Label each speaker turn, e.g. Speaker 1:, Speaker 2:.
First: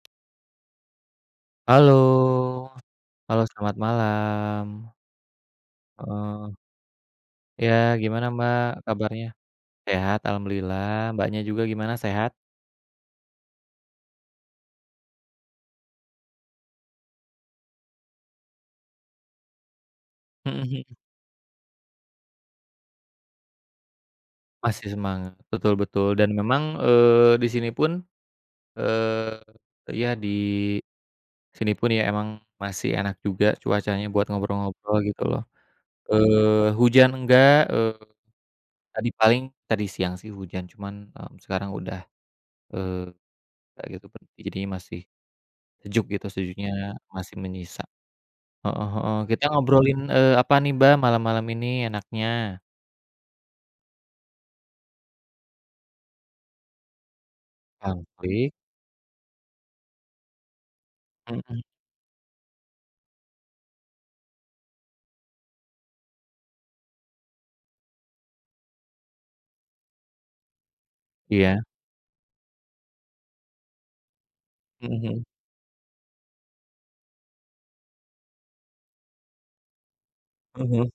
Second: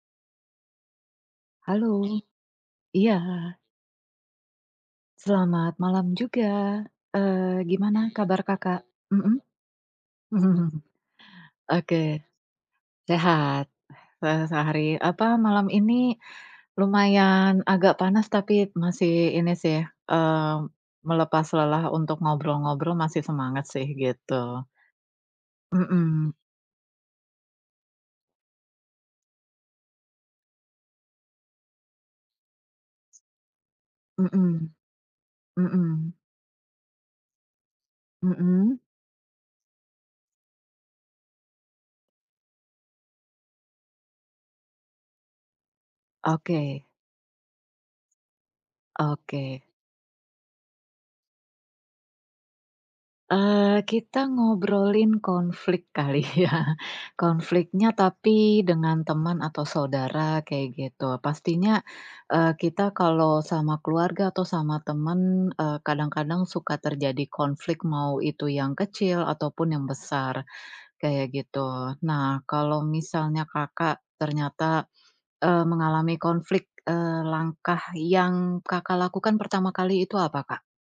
Speaker 1: Halo,
Speaker 2: Halo. Iya.
Speaker 1: halo, selamat malam.
Speaker 2: Selamat malam
Speaker 1: Eee
Speaker 2: juga. Eee,
Speaker 1: Ya,
Speaker 2: gimana
Speaker 1: gimana,
Speaker 2: kabar
Speaker 1: Mbak,
Speaker 2: Kakak?
Speaker 1: kabarnya?
Speaker 2: Mhm.
Speaker 1: Sehat alhamdulillah, Mbaknya juga gimana,
Speaker 2: Oke.
Speaker 1: sehat?
Speaker 2: Sehat, se sehari apa, malam ini lumayan agak panas tapi masih ini sih, eee,
Speaker 1: Mhm mhm.
Speaker 2: melepas lelah, untuk ngobrol-ngobrol masih semangat sih, gitu.
Speaker 1: Masih semangat, betul betul, dan
Speaker 2: Mhm.
Speaker 1: memang, eee, di sini pun eee, ya di sini pun ya emang masih enak juga cuacanya buat
Speaker 2: Mhm.
Speaker 1: ngobrol-ngobrol gitu loh,
Speaker 2: Mhm.
Speaker 1: eee, hujan enggak, eee,
Speaker 2: Mhm.
Speaker 1: tadi paling tadi siang sih hujan, cuman, eee, sekarang udah, eee, kayak gitu per jadinya masih sejuk gitu, sejuknya
Speaker 2: Oke.
Speaker 1: masih menyisa. Heeh heeh,
Speaker 2: Oke.
Speaker 1: kita ngobrolin, eee, apa nih Mbak malam-malam ini enaknya?
Speaker 2: Eee, kita ngobrolin konflik kali ya. Konfliknya
Speaker 1: Konflik.
Speaker 2: tapi dengan teman atau saudara kaya gitu.
Speaker 1: Mhm.
Speaker 2: Pastinya, eee, kita kalau sama keluarga atau sama teman, eee, kadang-kadang suka terjadi konflik, mau itu yang kecil ataupun yang besar, kayak
Speaker 1: Iya.
Speaker 2: gitu. Nah, kalau misalnya Kakak ternyata,
Speaker 1: Mhm mhm.
Speaker 2: eee, mengalami konflik, eee, langkah yang Kakak lakukan pertama kali itu apa, Kak?
Speaker 1: Mhm.